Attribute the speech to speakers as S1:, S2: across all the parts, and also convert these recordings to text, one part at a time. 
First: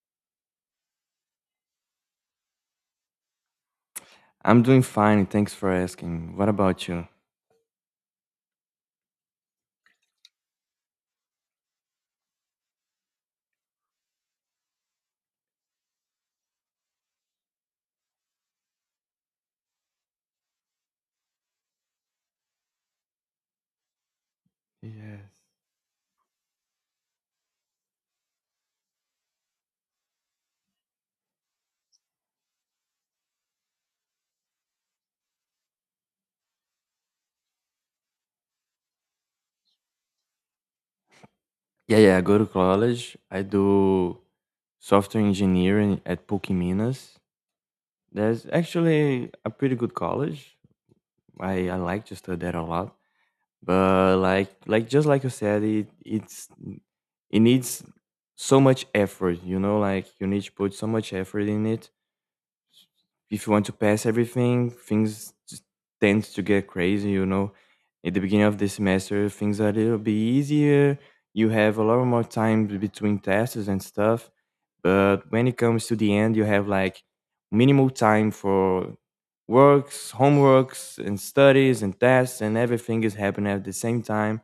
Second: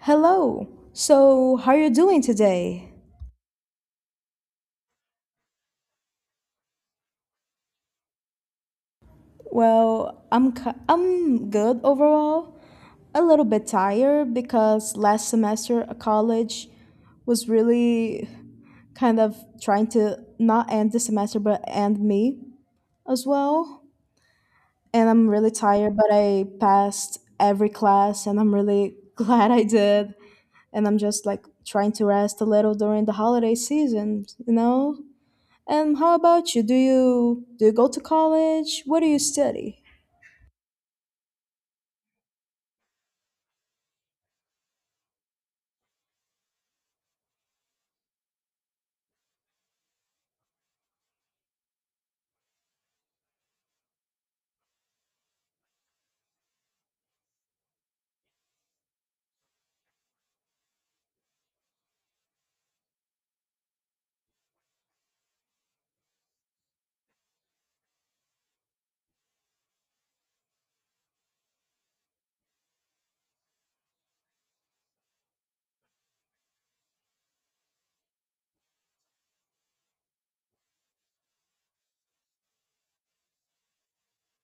S1: Hello. So, how are you doing today?
S2: I'm doing fine. Thanks for asking. What about you?
S1: Well, I'm good overall. A little bit tired because last semester at college was really kind of trying to not end the semester but end me as well. And I'm
S2: Yes.
S1: really tired, but I passed every class and I'm really glad I did. And I'm just like trying to rest a little during the holiday season. How about you? Do you go to college? What do you study?
S2: Yeah, yeah, I go to college. I do software engineering at PUC Minas. There's actually a pretty good college. I like to study there a lot. But like just like you said, it's it needs so much effort, you know, like you need to put so much effort in it. If you want to pass everything, things just tends to get crazy, you know. At the beginning of the semester, things are a little bit easier. You have a lot more time between tests and stuff. But when it comes to the end, you have like minimal time for works, homeworks, and studies and tests, and everything is happening at the same time.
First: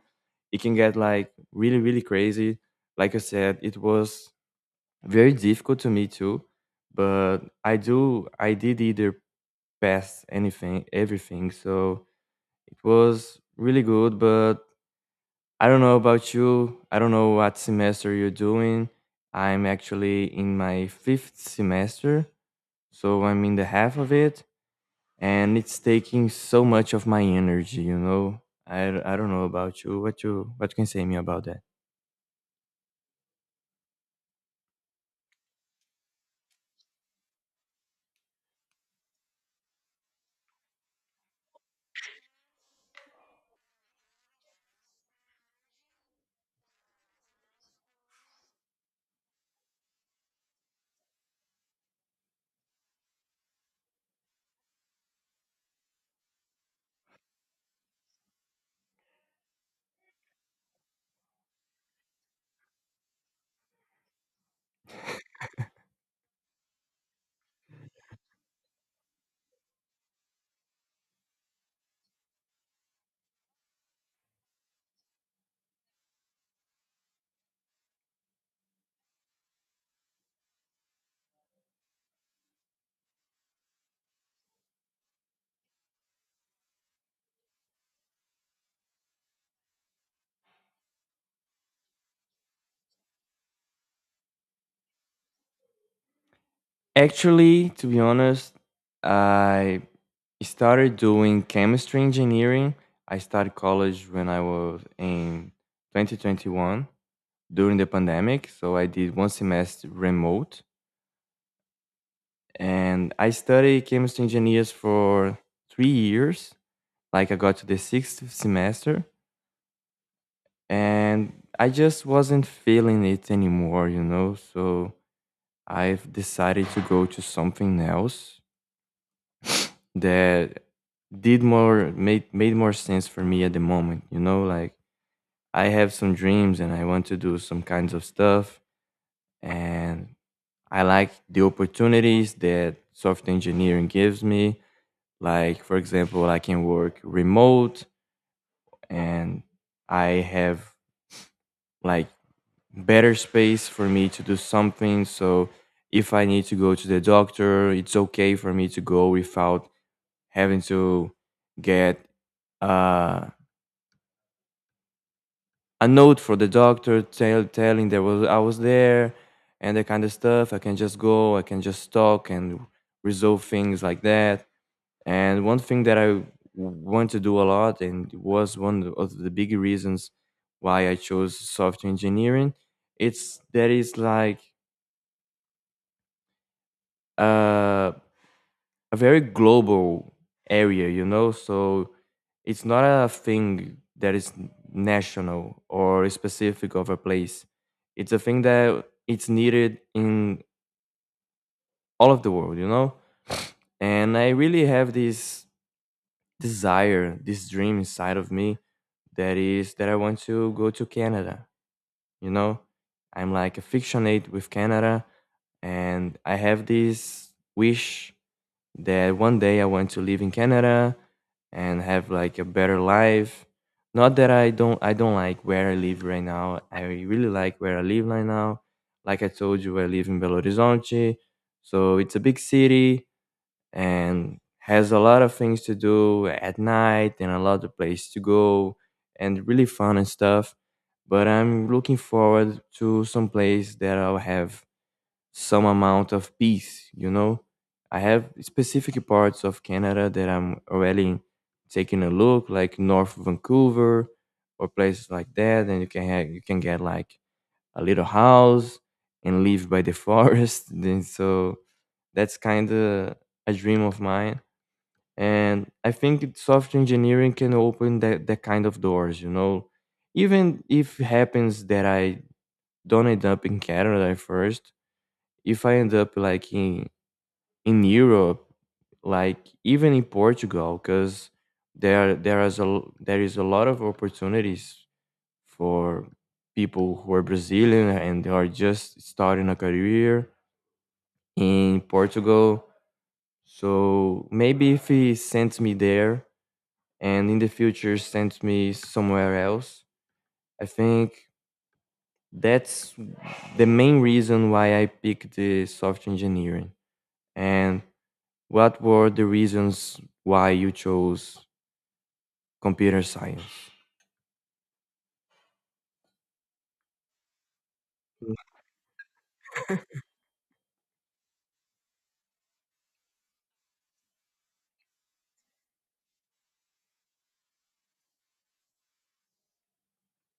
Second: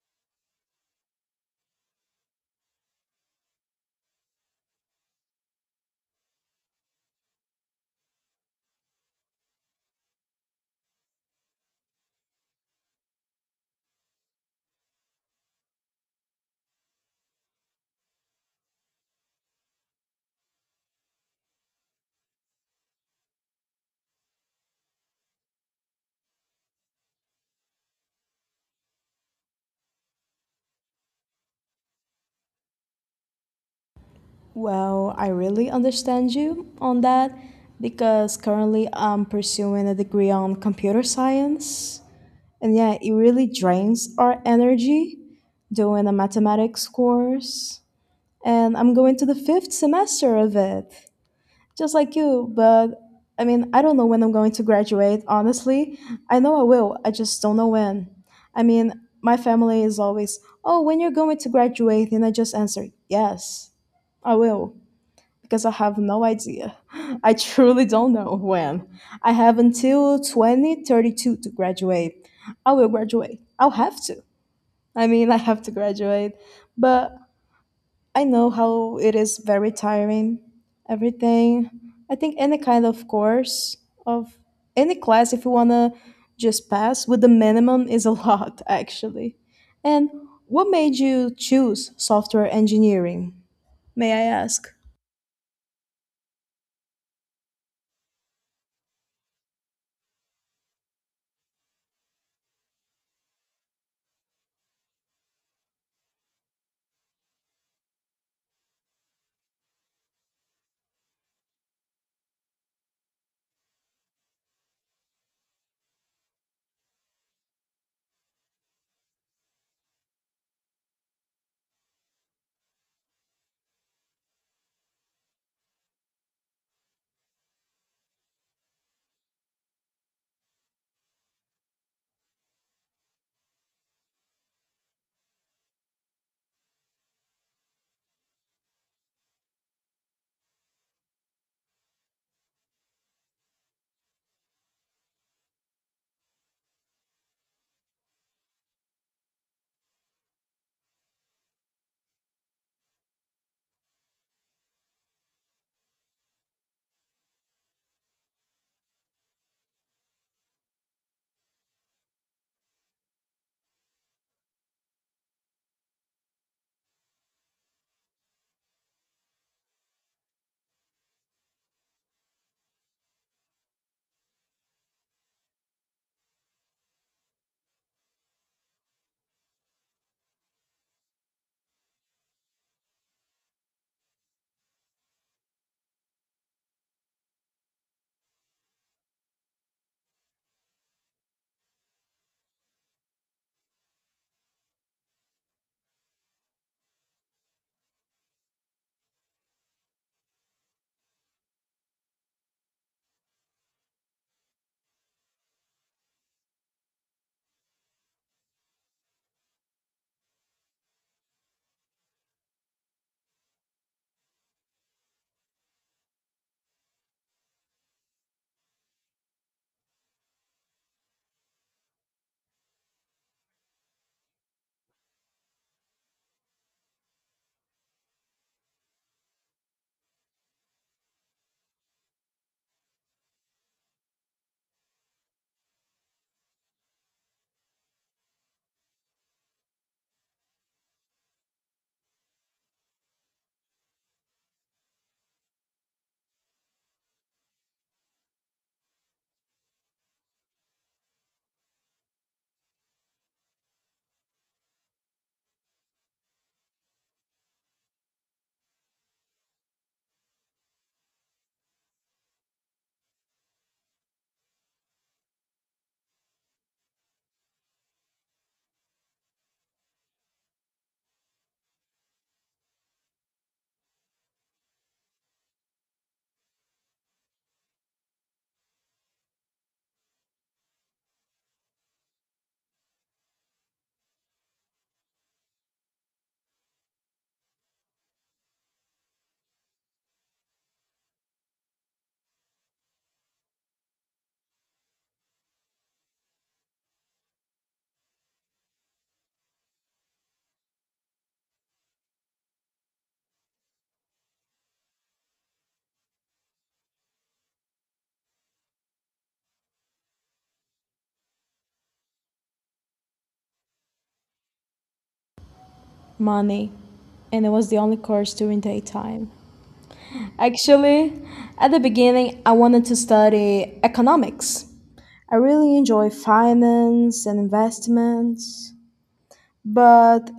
S2: It can get like really, really crazy. Like I said, it was very difficult to me too, but I did either pass anything everything, so it was really good, but I don't know about you. I don't know what semester you're doing. I'm actually in my fifth semester, so I'm in the half of it, and it's taking so much of my energy, you know. I, I don't know about you. What can you say me about that?
S1: Well, I really understand you on that because currently I'm pursuing a degree on computer science. And yeah, it really drains our energy doing a mathematics course. And I'm going to the fifth semester of it. Just like you, but I mean, I don't know when I'm going to graduate, honestly. I know I will, I just don't know when. I mean, my family is always, oh, when you're going to graduate, and I just answer, yes, I will, because I have no idea. I truly don't know when. I have until 2032 to graduate. I will graduate. I'll have to. I mean, I have to graduate, but I know how it is very tiring. Everything. I think any kind of course of any class, if you wanna just pass with the minimum, is a lot actually. And what made you choose software engineering? May I ask?
S2: Actually, to be honest, I started doing chemistry engineering. I started college when I was in 2021 during the pandemic. So I did one semester remote and I studied chemistry engineers for 3 years. Like I got to the sixth semester and I just wasn't feeling it anymore, you know? So I've decided to go to something else that did more made made more sense for me at the moment, you know, like I have some dreams and I want to do some kinds of stuff, and I like the opportunities that software engineering gives me, like for example I can work remote, and I have like better space for me to do something. So if I need to go to the doctor it's okay for me to go without having to get uh, a note for the doctor telling that was I was there and that kind of stuff. I can just go, I can just talk and resolve things like that. And one thing that I want to do a lot, and it was one of the big reasons why I chose software engineering, it's that is like uh a very global area, you know? So it's not a thing that is national or specific of a place. It's a thing that it's needed in all of the world, you know? And I really have this desire, this dream inside of me, that is that I want to go to Canada, you know? I'm like affectionate with Canada, and I have this wish that one day I want to live in Canada and have like a better life. Not that I don't like where I live right now. I really like where I live right now. Like I told you, I live in Belo Horizonte, so it's a big city and has a lot of things to do at night and a lot of places to go and really fun and stuff. But I'm looking forward to some place that I'll have some amount of peace, you know. I have specific parts of Canada that I'm already taking a look, like North Vancouver or places like that, and you can get like a little house and live by the forest. Then so that's kind of a dream of mine, and I think software engineering can open that kind of doors, you know. Even if it happens that I don't end up in Canada at first, if I end up like in Europe, like even in Portugal, because there is a there is a lot of opportunities for people who are Brazilian and they are just starting a career in Portugal. So maybe if he sends me there and in the future sends me somewhere else, I think that's the main reason why I picked the software engineering. And what were the reasons why you chose computer science?
S1: Money. And it was the only
S2: Yeah,
S1: course during daytime. Actually, at the beginning, I wanted to study economics. I really enjoy finance and investments, but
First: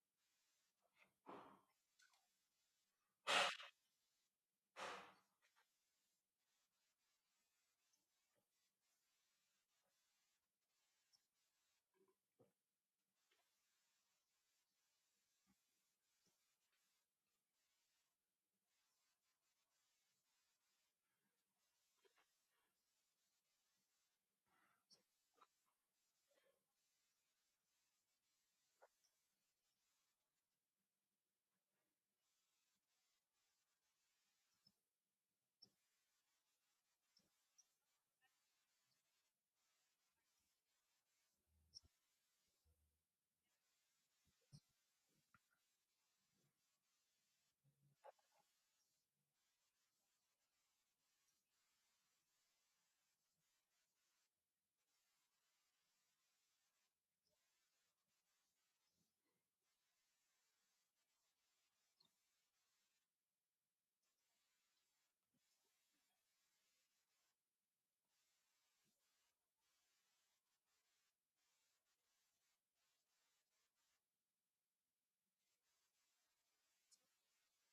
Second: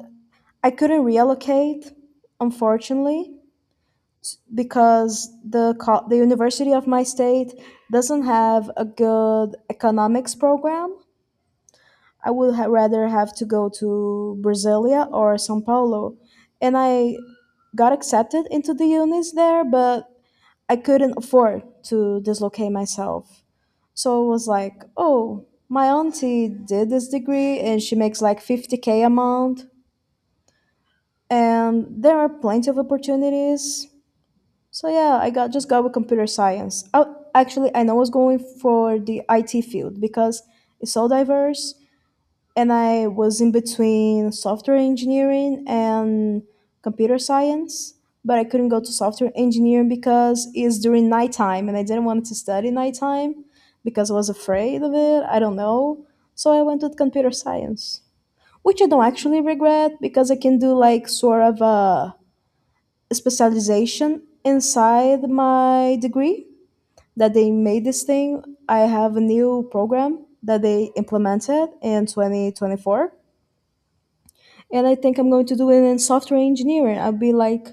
S1: I couldn't reallocate, unfortunately, because the university of my state doesn't have a good economics program. I would rather have to go to Brasilia or São Paulo, and I got accepted into the unis there, but I couldn't afford to dislocate myself. So it was like, oh, my auntie did this degree and she makes like 50K a month. And there are plenty of opportunities. So yeah, I got just got with computer science. Oh, actually, and I was going for the IT field because it's so diverse, and I was in between software engineering and computer science. But I couldn't go to software engineering because it's during nighttime, and I didn't want to study nighttime because I was afraid of it. I don't know, so I went with computer science, which I don't actually regret because I can do like sort of a specialization inside my degree that they made this thing. I have a new program that they implemented in 2024. And I think I'm going to do it in software engineering. I'll be like,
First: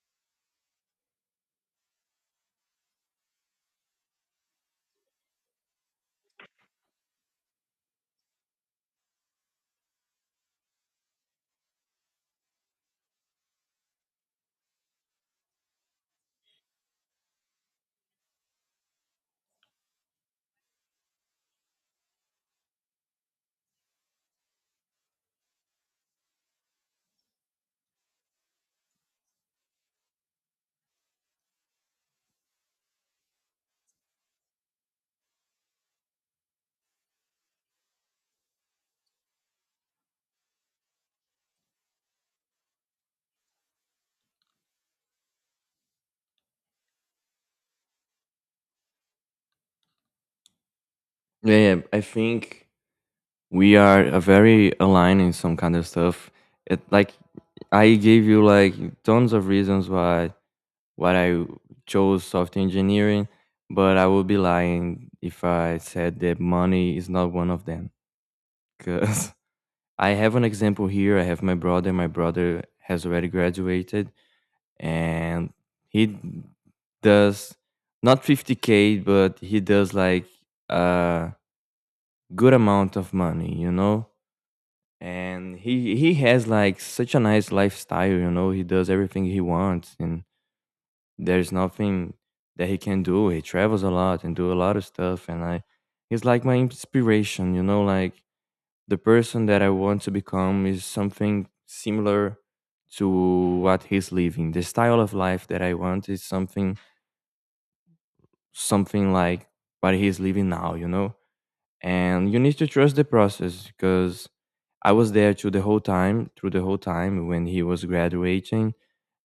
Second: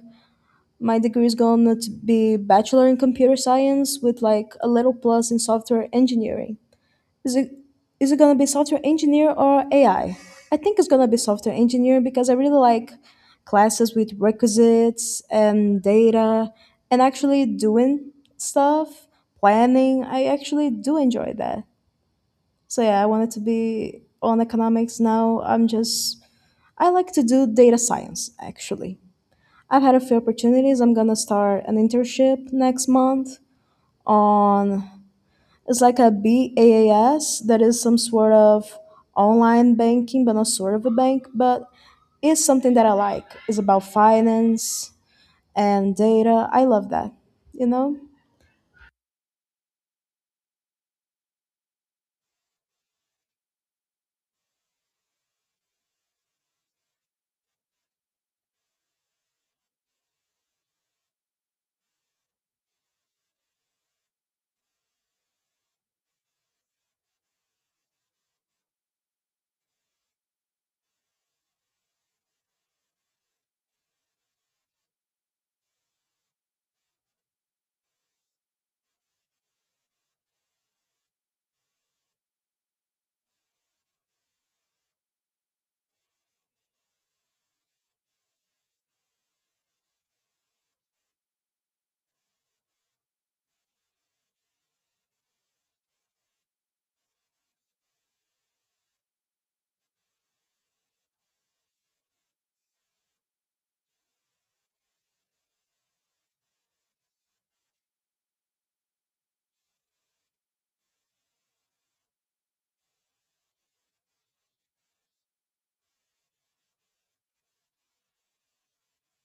S1: my degree is going to be bachelor in computer science with like a little plus in software engineering. Is it is it gonna be software engineer or AI? I think it's gonna be software engineer because I really like classes with requisites and data and actually doing stuff, planning. I actually do enjoy that. So yeah, I wanted to be on economics. Now, I like to do data science actually. I've had a few opportunities. I'm gonna start an internship next month on it's like a BaaS that is some sort of online banking, but not sort of a bank, but it's something that I like. It's about finance and data. I love that, you know?
S2: yeah, I think we are very aligned in some kind of stuff. It like I gave you like tons of reasons why I chose software engineering, but I would be lying if I said that money is not one of them. Cause I have an example here. I have my brother. My brother has already graduated, and he does not 50k, but he does like a good amount of money, you know. And he has like such a nice lifestyle, you know, he does everything he wants, and there's nothing that he can do. He travels a lot and do a lot of stuff. And I he's like my inspiration, you know, like the person that I want to become is something similar to what he's living. The style of life that I want is something like what he's living now, you know? And you need to trust the process, because I was there through the whole time, when he was graduating.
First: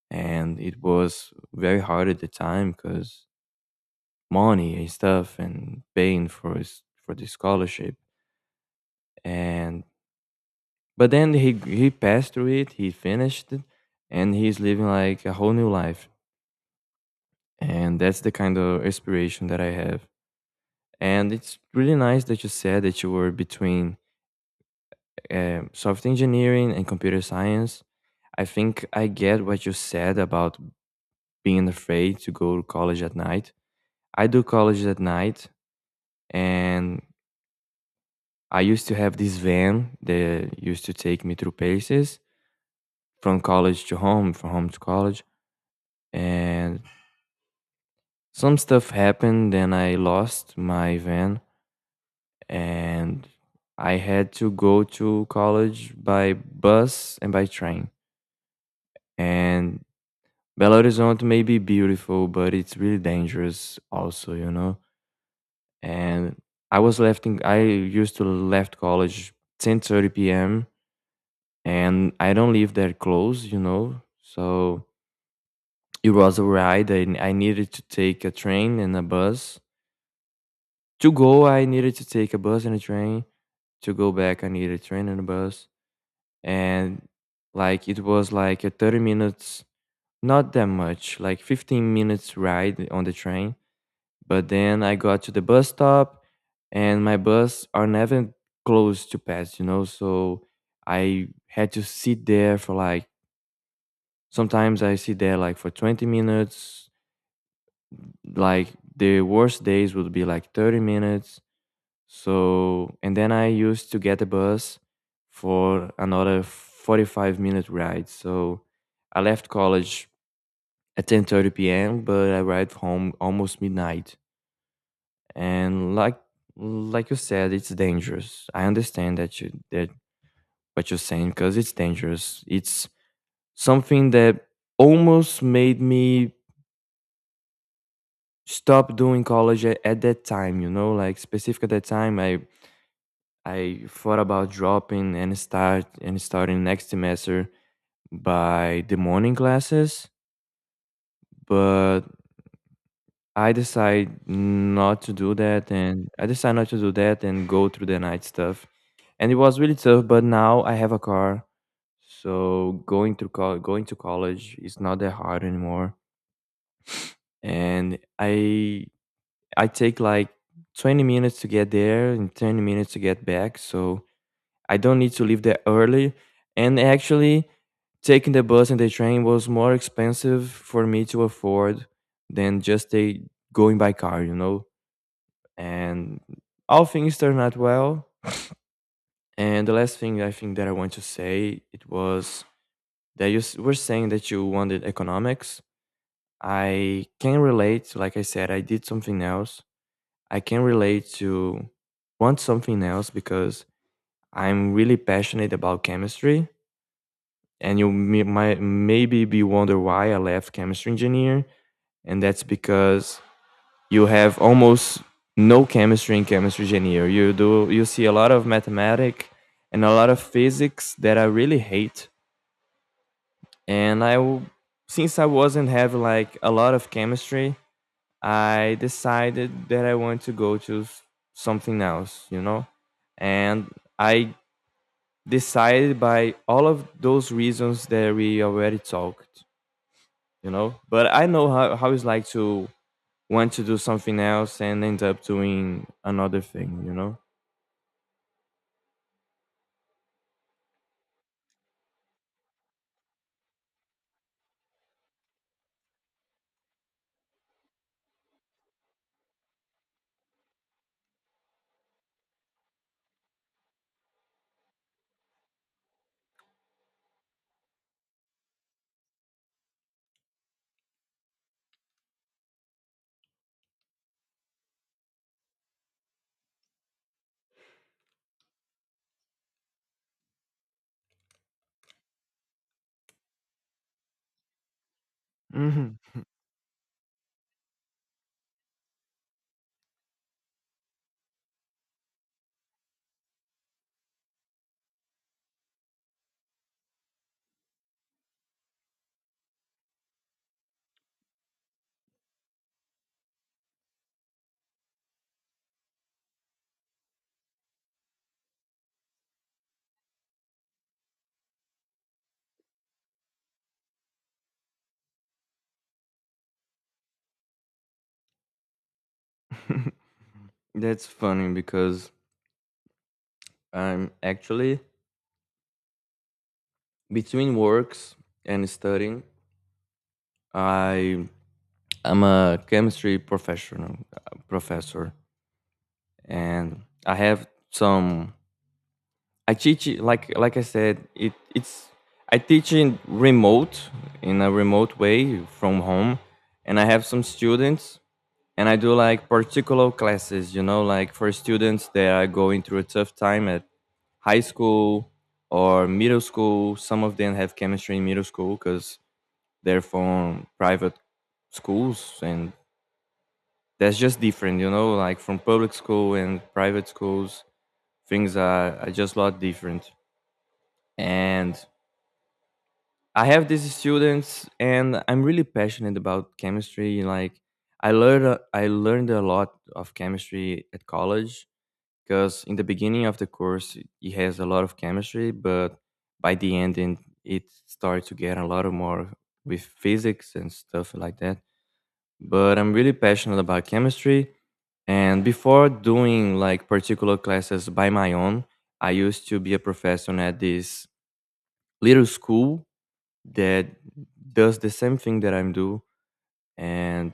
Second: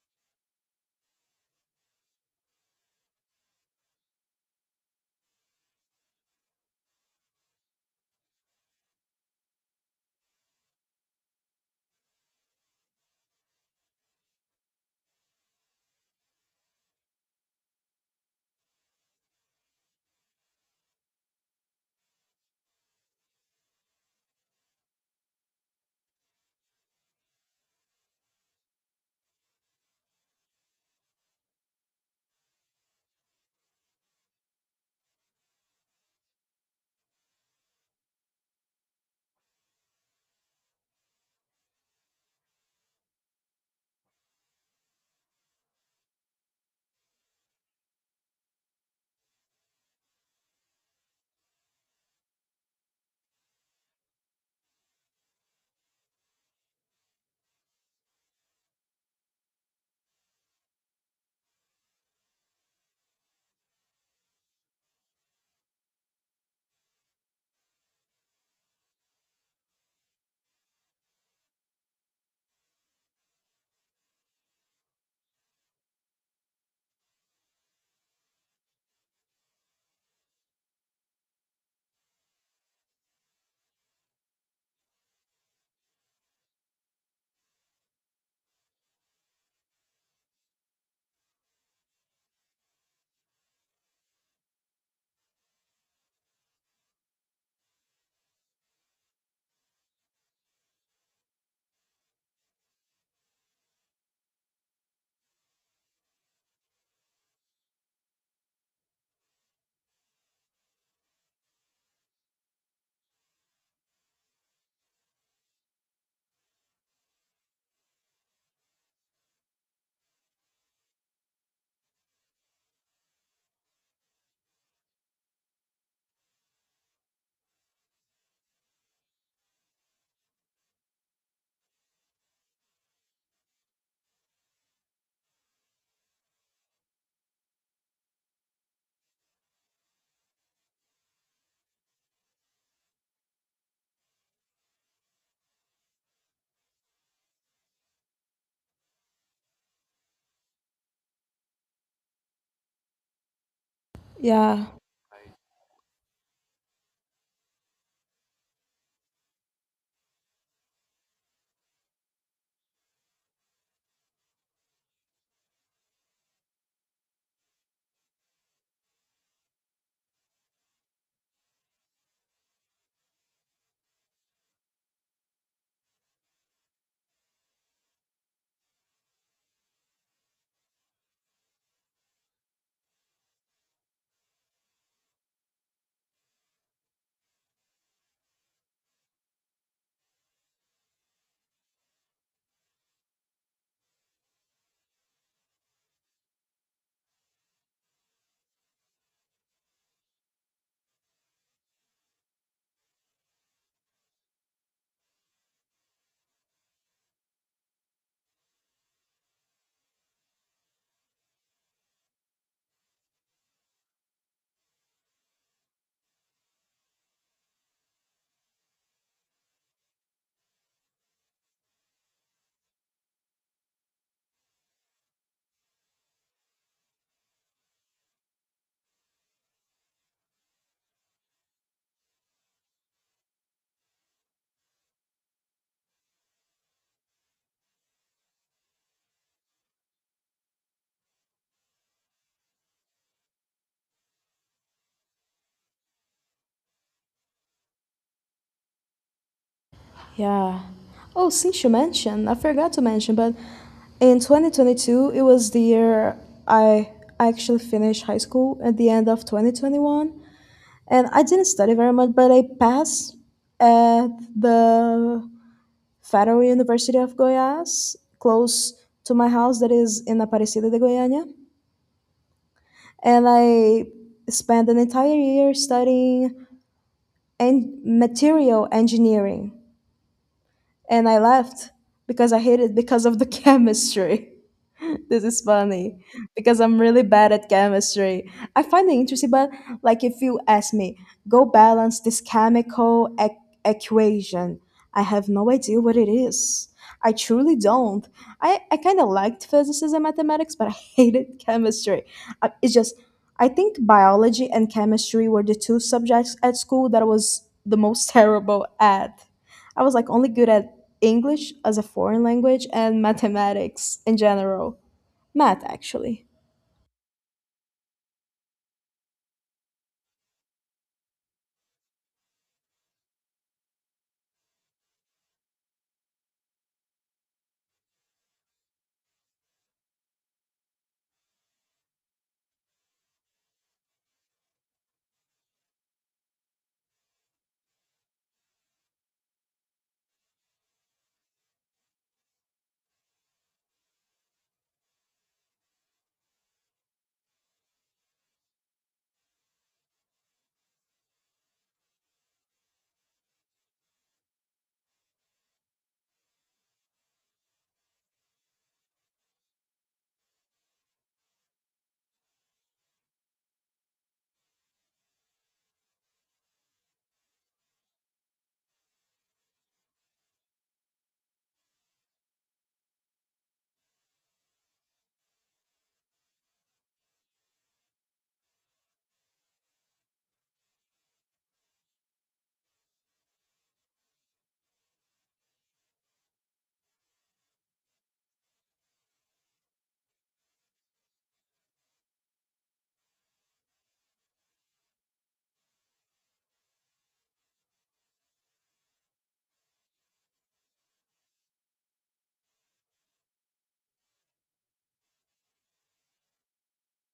S2: And it was very hard at the time because money and stuff and paying for his for the scholarship. And but then he passed through it, he finished it, and he's living like a whole new life. And that's the kind of inspiration that I have. And it's really nice that you said that you were between software engineering and computer science. I think I get what you said about being afraid to go to college at night. I do college at night, and I used to have this van that used to take me through places from college to home, from home to college. And some stuff happened, and I lost my van, and I had to go to college by bus and by train. And Belo Horizonte may be beautiful, but it's really dangerous also, you know? And I used to left college 10:30 p.m., and I don't live that close, you know? So it was a ride. I needed to take a train and a bus. To go, I needed to take a bus and a train. To go back, I needed a train and a bus. And like it was like a 30 minutes, not that much, like 15 minutes ride on the train. But then I got to the bus stop, and my bus are never close to pass, you know. So I had to sit there for like sometimes I sit there like for 20 minutes. Like the worst days would be like 30 minutes. So and then I used to get a bus for another 45-minute ride. So I left college at 10:30 p.m., but I arrived home almost midnight. And like you said it's dangerous, I understand that what you're saying, because it's dangerous. It's something that almost made me stop doing college at that time, you know, like specific at that time. I thought about dropping and starting next semester by the morning classes, but
S1: Yeah,
S2: I decide not to do that and go through the night stuff. And it was really tough. But now I have a car, so going to going to college is not that hard anymore. And I take like 20 minutes to get there and 20 minutes to get back, so I don't need to leave that early. And actually, taking the bus and the train was more expensive for me to afford than just a going by car, you know. And all things turned out well. And the last thing I think that I want to say it was that you were saying that you wanted economics. I can relate. Like I said, I did something else. I can relate to want something else, because I'm really passionate about chemistry. And you might maybe be wonder why I left chemistry engineer, and that's because you have almost no chemistry in chemistry engineer. You see a lot of mathematics and a lot of physics that I really hate, and since I wasn't having like a lot of chemistry, I decided that I want to go to something else, you know, and I decided by all of those reasons that we already talked, you know. But I know how it's like to want to do something else and end up doing another thing, you know.
S1: yeah. Oh, since you mentioned, I forgot to mention, but in 2022, it was the year I actually finished high school at the end of 2021. And I didn't study very much, but I passed at the Federal University of Goiás, close to my house that is in Aparecida de Goiânia. And I spent an entire year studying material engineering. And I left because I hated because of the chemistry. This is
S2: Hmm.
S1: funny because I'm really bad at chemistry. I find it interesting, but like if you ask me, go balance this chemical equation, I have no idea what it is. I truly don't. I kind of liked physics and mathematics, but I hated chemistry. It's just, I think biology and chemistry were the two subjects at school that I was the most terrible at. I was like only good at English as a foreign language and mathematics in general. Math, actually.
S2: That's funny because I'm actually between works and studying. I I'm a chemistry professional professor, and I have some. I teach like I said. It's I teach in a remote way from home, and I have some students, and I do like particular classes. You know, like for students that are going through a tough time at high school or middle school. Some of them have chemistry in middle school because they're from private schools, and that's just different, you know, like from public school and private schools things are just a lot different. And I have these students, and I'm really passionate about chemistry. Like I learned a lot of chemistry at college because in the beginning of the course it has a lot of chemistry, but by the end, and it starts to get a lot of more with physics and stuff like that, but I'm really passionate about chemistry. And before doing like particular classes by my own, I used to be a professor at this little school that does the same thing that I'm do, and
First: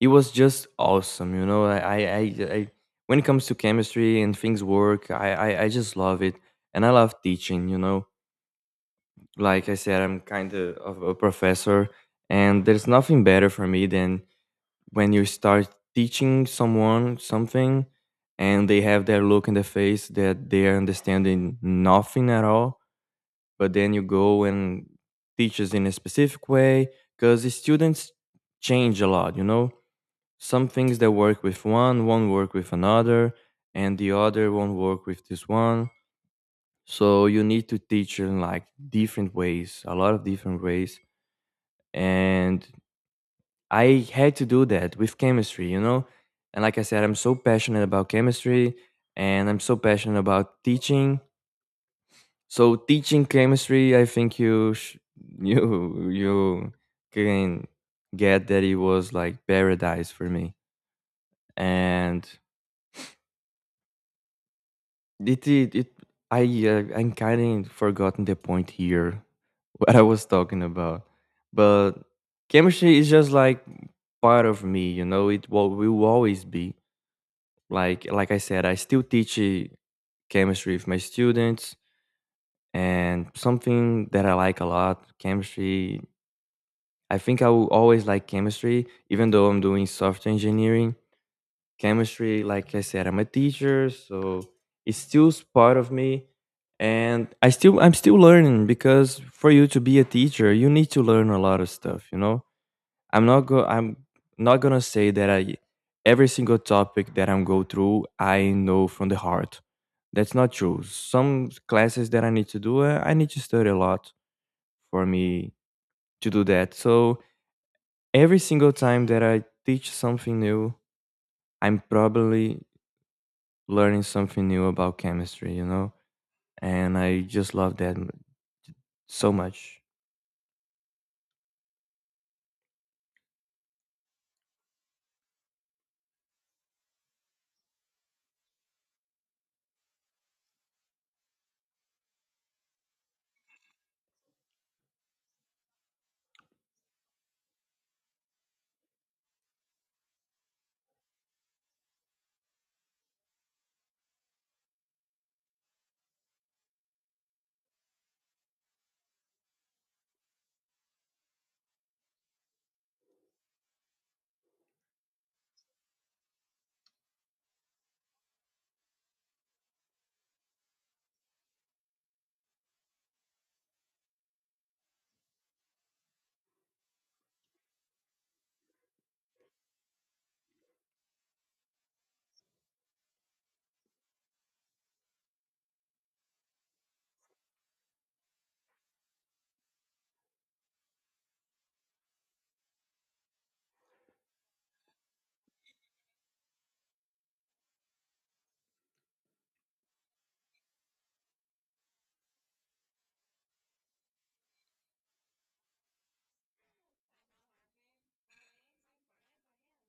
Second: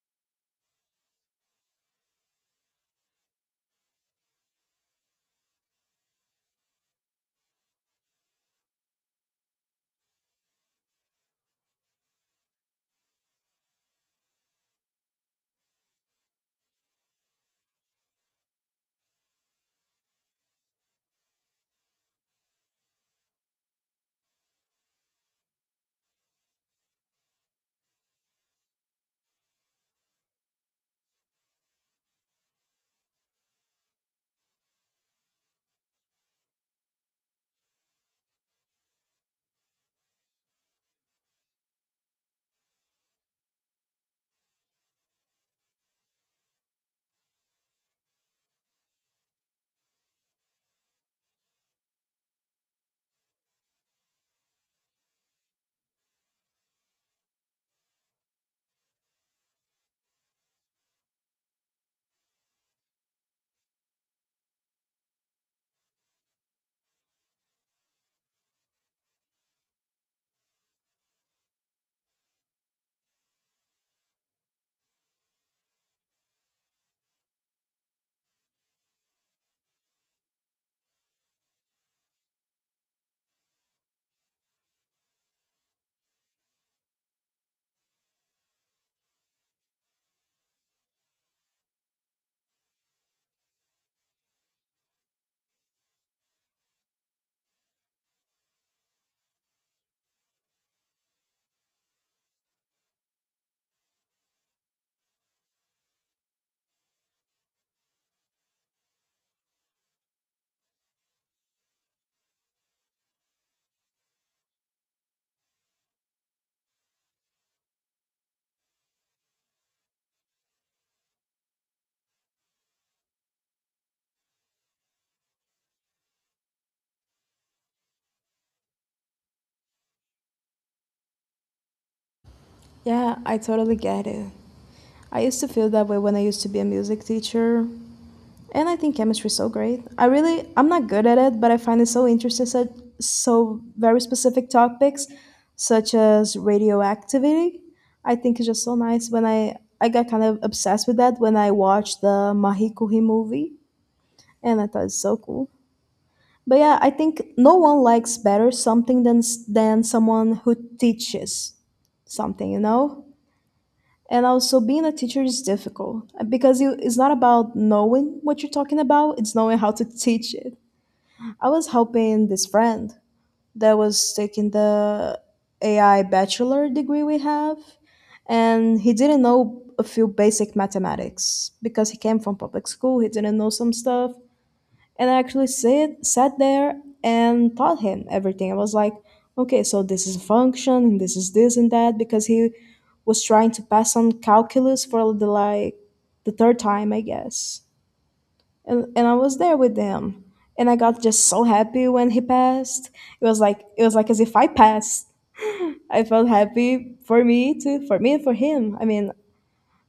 S2: it was just awesome. You know, I when it comes to chemistry and things work, I just love it, and I love teaching. You know, like I said, I'm kind of a professor, and there's nothing better for me than when you start teaching someone something and they have their look in the face that they are understanding nothing at all, but then you go and teaches in a specific way because the students change a lot, you know, some things that work with one won't work with another, and the other won't work with this one. So you need to teach in like different ways, a lot of different ways. And I had to do that with chemistry, you know? And like I said, I'm so passionate about chemistry, and I'm so passionate about teaching. So teaching chemistry, I think you can get that it was like paradise for me. And it I I'm kind of forgotten the point here what I was talking about. But chemistry is just like part of me, you know, it will always be. Like I said, I still teach chemistry with my students, and something that I like a lot, chemistry. I think I will always like chemistry even though I'm doing software engineering. Chemistry, like I said, I'm a teacher, so part of me, and I'm still learning because for you to be a teacher, you need to learn a lot of stuff, you know? I'm not gonna say that I every single topic that I'm go through I know from the heart. That's not true. Some classes that I need to do, I need to study a lot for me to do that. So every single time that I teach something new, I'm probably learning something new about chemistry, you know? And I just love so much.
S1: Yeah, I totally get it. I used to feel that way when I used to be a music teacher. And I think chemistry is so great. I really, I'm not good at it, but I find it so interesting, so very specific topics, such as radioactivity. I think it's just so nice when I got kind of obsessed with that when I watched the Mahikouhi movie, and I thought it's so cool. But yeah, I think no one likes better something than someone who teaches something. And also being a teacher is difficult because you it's not about knowing what you're talking about, it's knowing how to teach it. I was helping this friend that was taking the AI bachelor degree we have, and he didn't know a few basic mathematics because he came from public school, he didn't know some stuff and I actually sit sat there and taught him everything. I was like, okay, so this is a function and this is this and that, because he was trying to pass on calculus for the like the third time, I guess. And I was there with him. And I got just so happy when he passed. It was like as if I passed. I felt happy for me too, for me and for him. I mean,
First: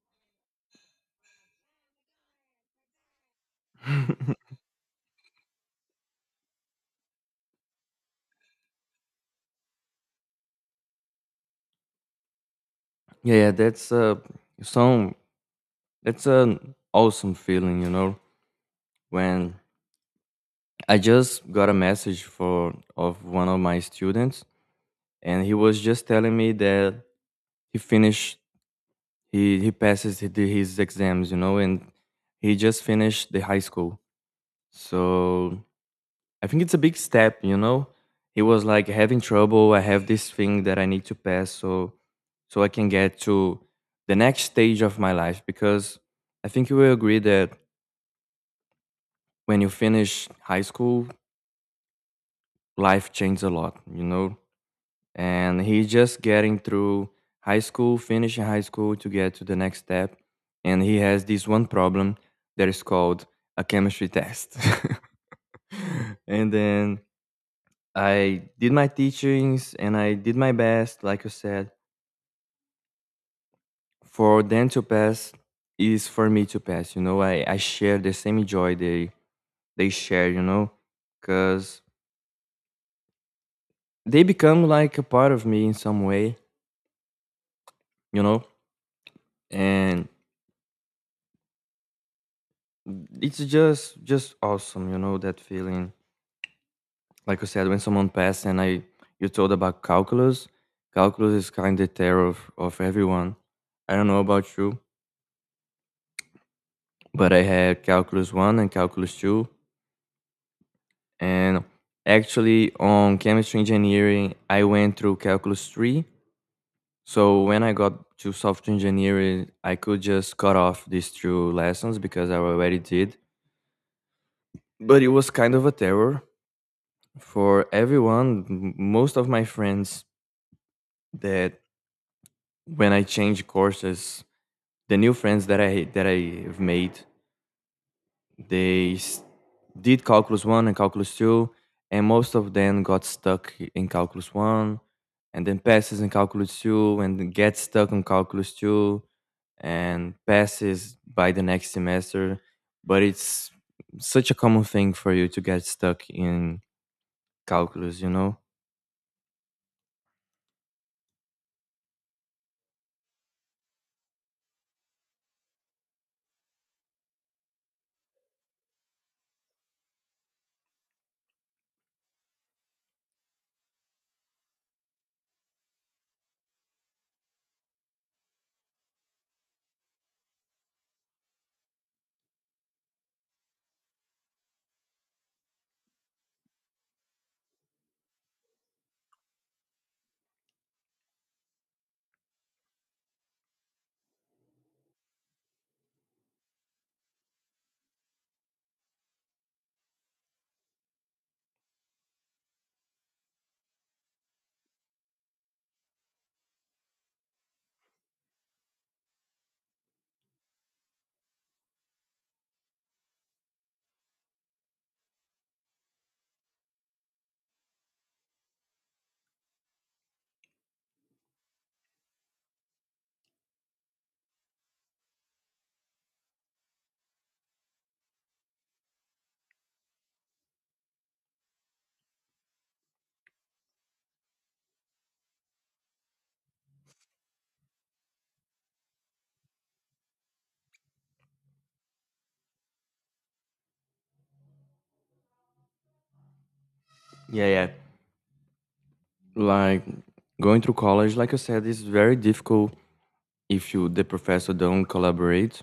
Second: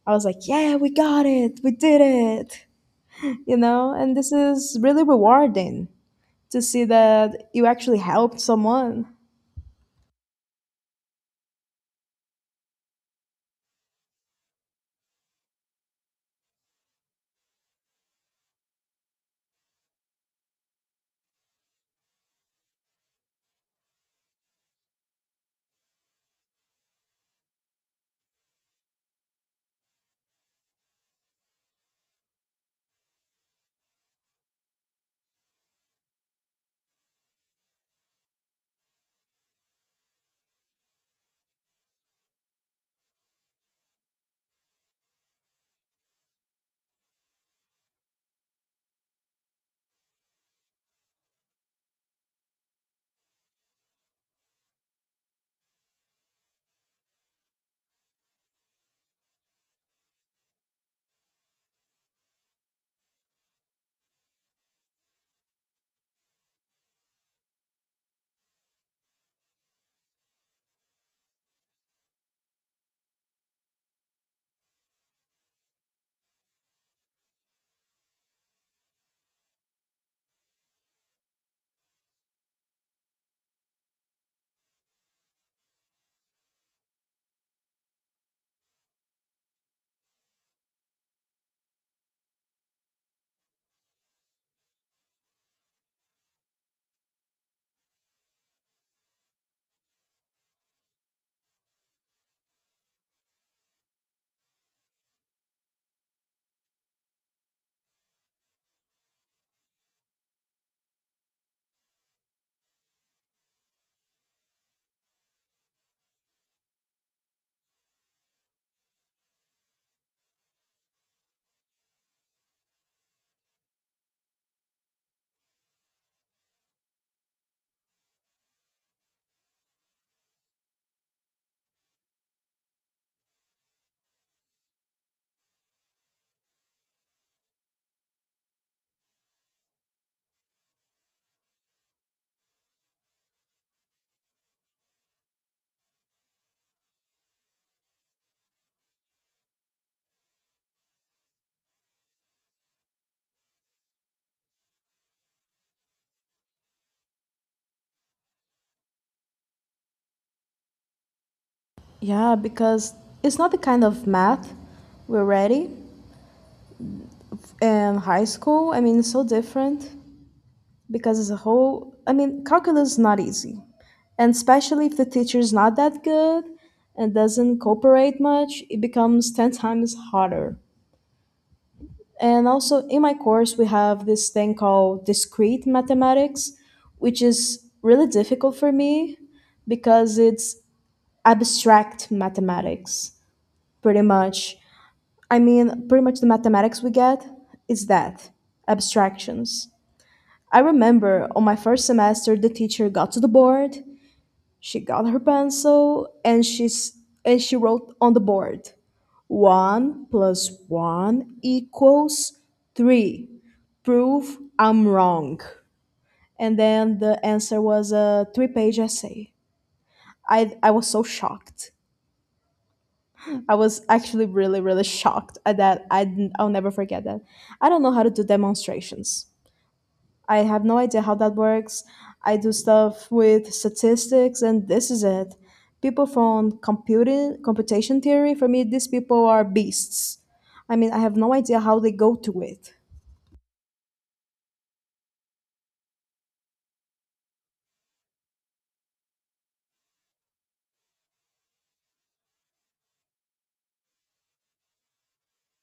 S1: I was like, yeah, we got it. We did it. And this is really rewarding to see that you actually helped someone.
S2: Yeah, yeah, that's some that's an awesome feeling, you know, when I just got a message for of one of my students, and he was just telling me that he finished, he passes his exams, you know, and he just finished the high school. So I think it's a big step, you know. He was like having trouble. I have this thing that I need to pass, so I can get to the next stage of my life. Because I think you will agree that when you finish high school, life changes a lot. You know, and he's just getting through high school, finishing high school to get to the next step. And he has this one problem that is called a chemistry test. And then I did my teachings and I did my best, like you said, for them to pass is for me to pass. You know, I share the same joy they share, you know, because they become like a part of me in some way, you know. And it's just awesome, you know, that feeling, like you said, when someone passed. And I you told about calculus. Calculus is kind of terror of everyone. I don't know about you, but I had calculus 1 and calculus 2, and actually on chemistry engineering I went through calculus 3. So when I got to software engineering I could just cut off these two lessons because I already did. But it was kind of a terror for everyone. Most of my friends that when I changed courses, the new friends that I've made, they s- did calculus one and calculus two, and most of them got stuck in calculus one, and then passes in calculus two, and then gets stuck on calculus two, and passes by the next semester. But it's such a common thing for you to get stuck in calculus, you know?
S1: Yeah, because it's not the kind of math we're ready in high school. I mean, it's so different because it's a whole, I mean, calculus is not easy. And especially if the teacher's not that good and doesn't cooperate much, it becomes 10 times harder. And also, in my course, we have this thing called discrete mathematics, which is really difficult for me because it's abstract mathematics, pretty much. I mean, pretty much the mathematics we get is that abstractions. I remember on my first semester, the teacher got to the board, she got her pencil, and she's and she wrote on the board one plus one equals three. Prove I'm wrong. And then the answer was a three-page essay. I was so shocked. I was actually really, really shocked at that. I'll never forget that. I don't know how to do demonstrations. I have no idea how that works. I do stuff with statistics, and this is it. People from computing, computation theory, for me, these people are beasts. I mean, I have no idea how they go to it.
S2: Yeah, yeah. Like going through college, like I said, is very difficult if you the professor don't collaborate.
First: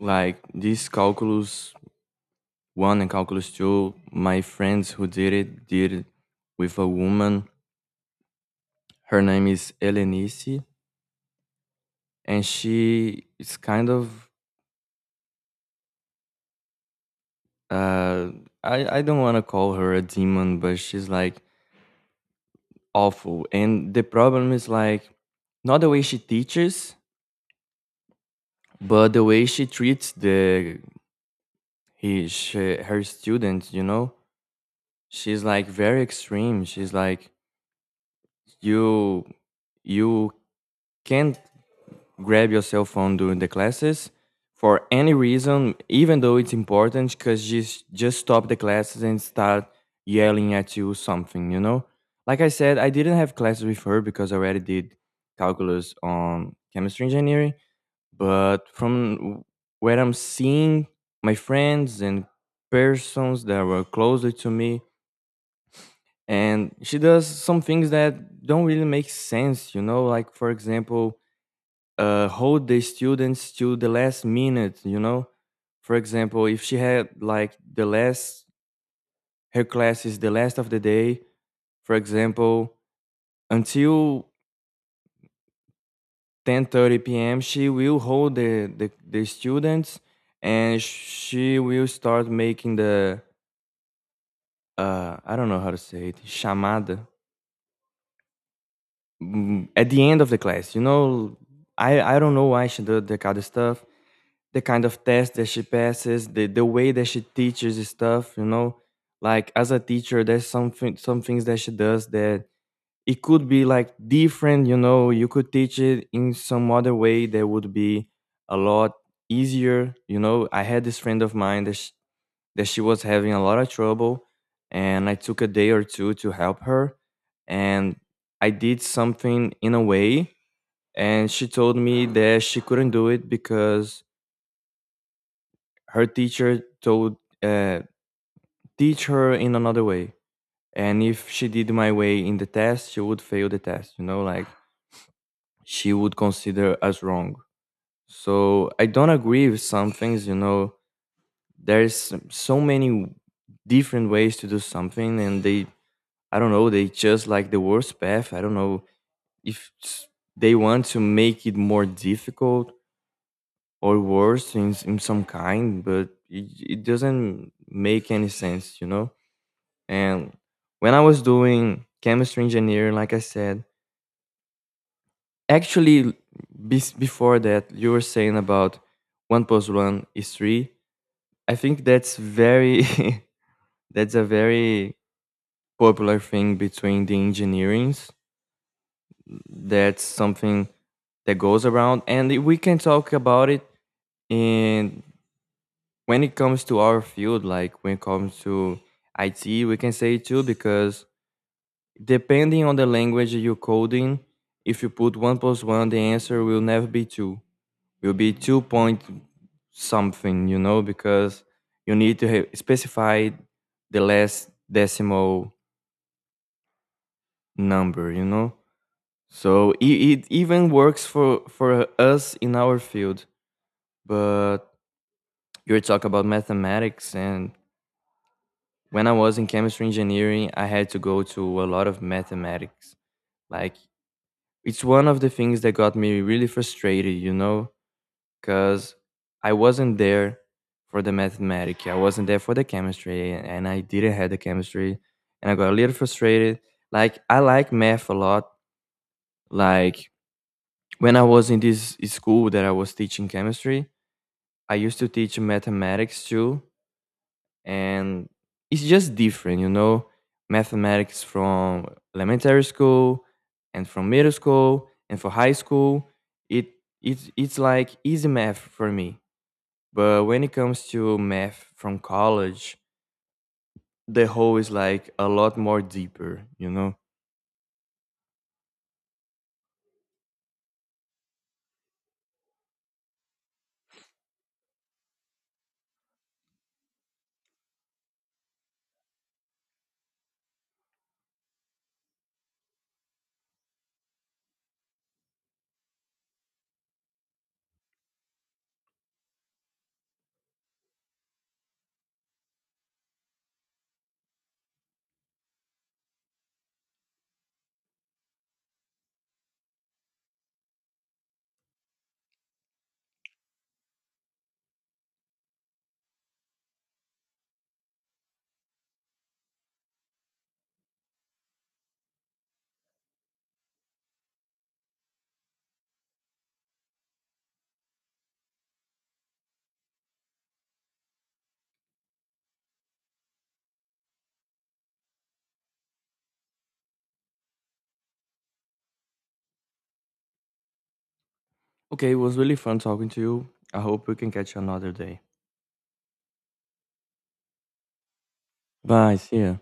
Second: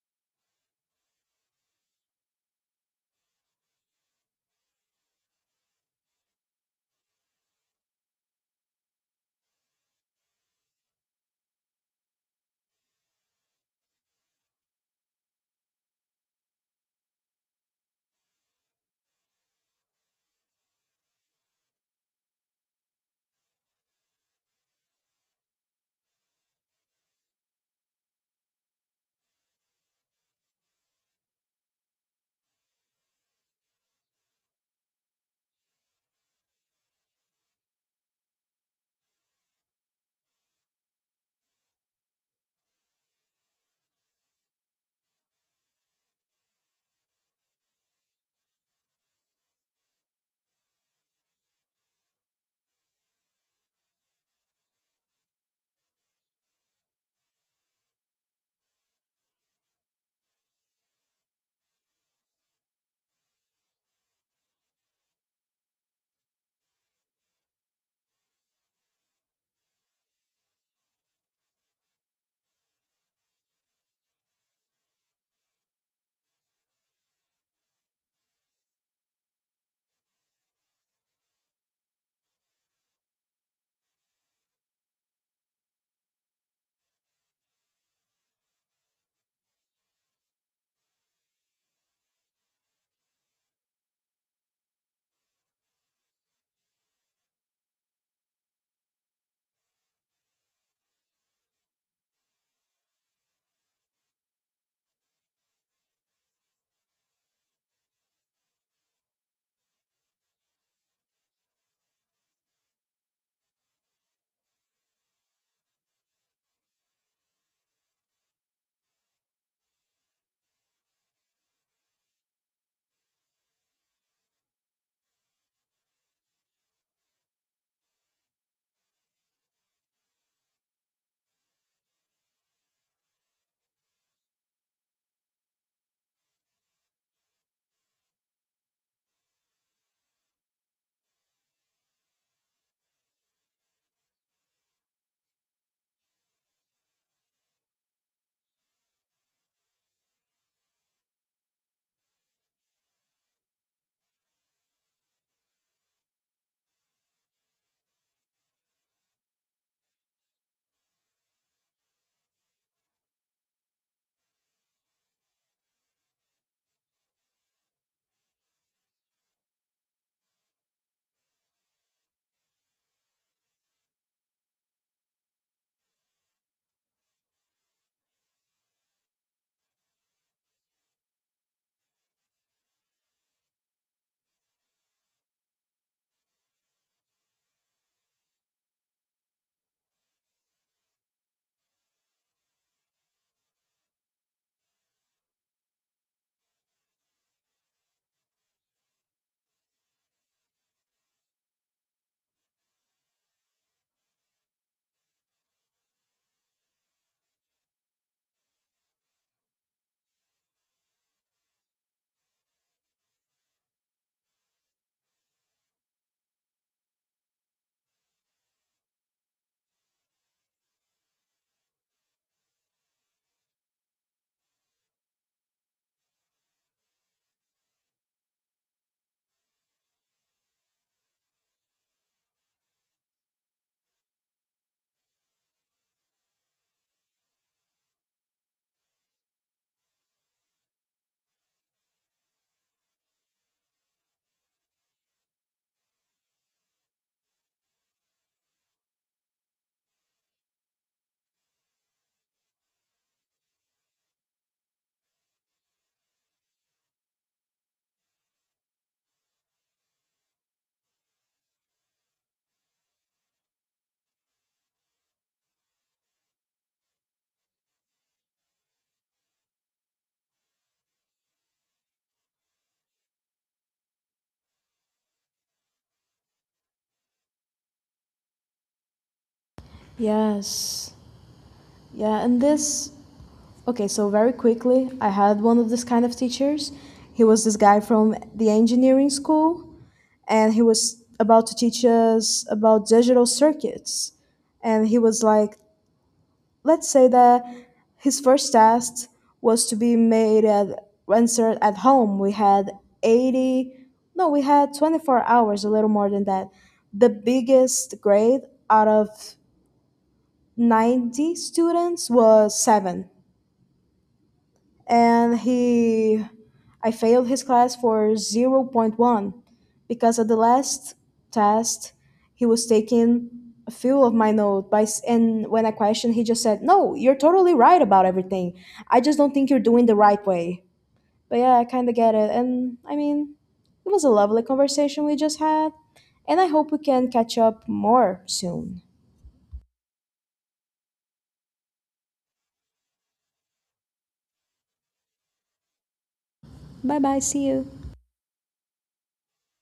S2: Like this calculus 1 and calculus 2 my friends who did it with a woman, her name is Elenice, and she is kind of uh I don't want to call her a demon, but she's like awful. And the problem is like not the way she teaches, but the way she treats the her students, you know. She's like very extreme. She's like you you can't grab your cell phone during the classes for any reason, even though it's important, because just stop the classes and start yelling at you something, you know. Like I said, I didn't have classes with her because I already did calculus on chemistry engineering. But from where I'm seeing my friends and persons that were closer to me, and she does some things that don't really make sense, you know, like for example, hold the students to the last minute, you know. For example, if she had like the last, her class is the last of the day, for example, until 10:30 p.m. she will hold the students, and she will start making the I don't know how to say it, chamada, at the end of the class. You know, I don't know why she did the kind of stuff, the kind of test that she passes, the way that she teaches is stuff. You know, like as a teacher, there's some things that she does that it could be like different. You know, you could teach it in some other way that would be a lot easier. You know, I had this friend of mine that she was having a lot of trouble, and I took a day or two to help her, and I did something in a way, and she told me that she couldn't do it because her teacher told uh, teach her in another way, and if she did my way in the test she would fail the test, you know, like she would consider as wrong. So I don't agree with some things, you know. There's so many different ways to do something, and they, I don't know, they just like the worst path. I don't know if s- they want to make it more difficult or worse in some kind, but it doesn't make any sense, you know? And when I was doing chemistry engineering, like I said, actually, before that, you were saying about one plus one is three. I think that's very, that's a very popular thing between the engineerings. That's something that goes around, and we can talk about it in when it comes to our field, like when it comes to IT, we can say too, because depending on the language you're coding, if you put one plus one, the answer will never be two. Will be 2. Something, you know, because you need to have specify the last decimal number, you know. So it even works for us in our field. But you were talking about mathematics, and when I was in chemistry engineering I had to go to a lot of mathematics, like it's one of the things that got me really frustrated, you know, because I wasn't there for the mathematics, I wasn't there for the chemistry, and I didn't have the chemistry, and I got a little frustrated. Like I like math a lot. Like when I was in this school that I was teaching chemistry, I used to teach mathematics too. And it's just different, you know, mathematics from elementary school and from middle school and for high school, it it's like easy math for me. But when it comes to math from college, the whole is like a lot more deeper, you know.
S1: Yes. Yeah, and this okay, so very quickly, I had one of this kind of teachers. He was this guy from the engineering school and he was about to teach us about digital circuits. And he was like, let's say that his first test was to be made at answered at home. We had 80, no, we had 24 hours, a little more than that. The biggest grade out of 90 students was seven. And he I failed his class for zero point 0.1 because at the last test he was taking a few of my note and when I questioned he just said, "No, you're totally right about everything. I just don't think you're doing the right way." But yeah, I kind of get it. And I mean, it was a lovely conversation we just had, and I hope we can catch up more soon.
S2: Okay, it was really fun talking to you, I hope we can catch you another day. Bye, see ya.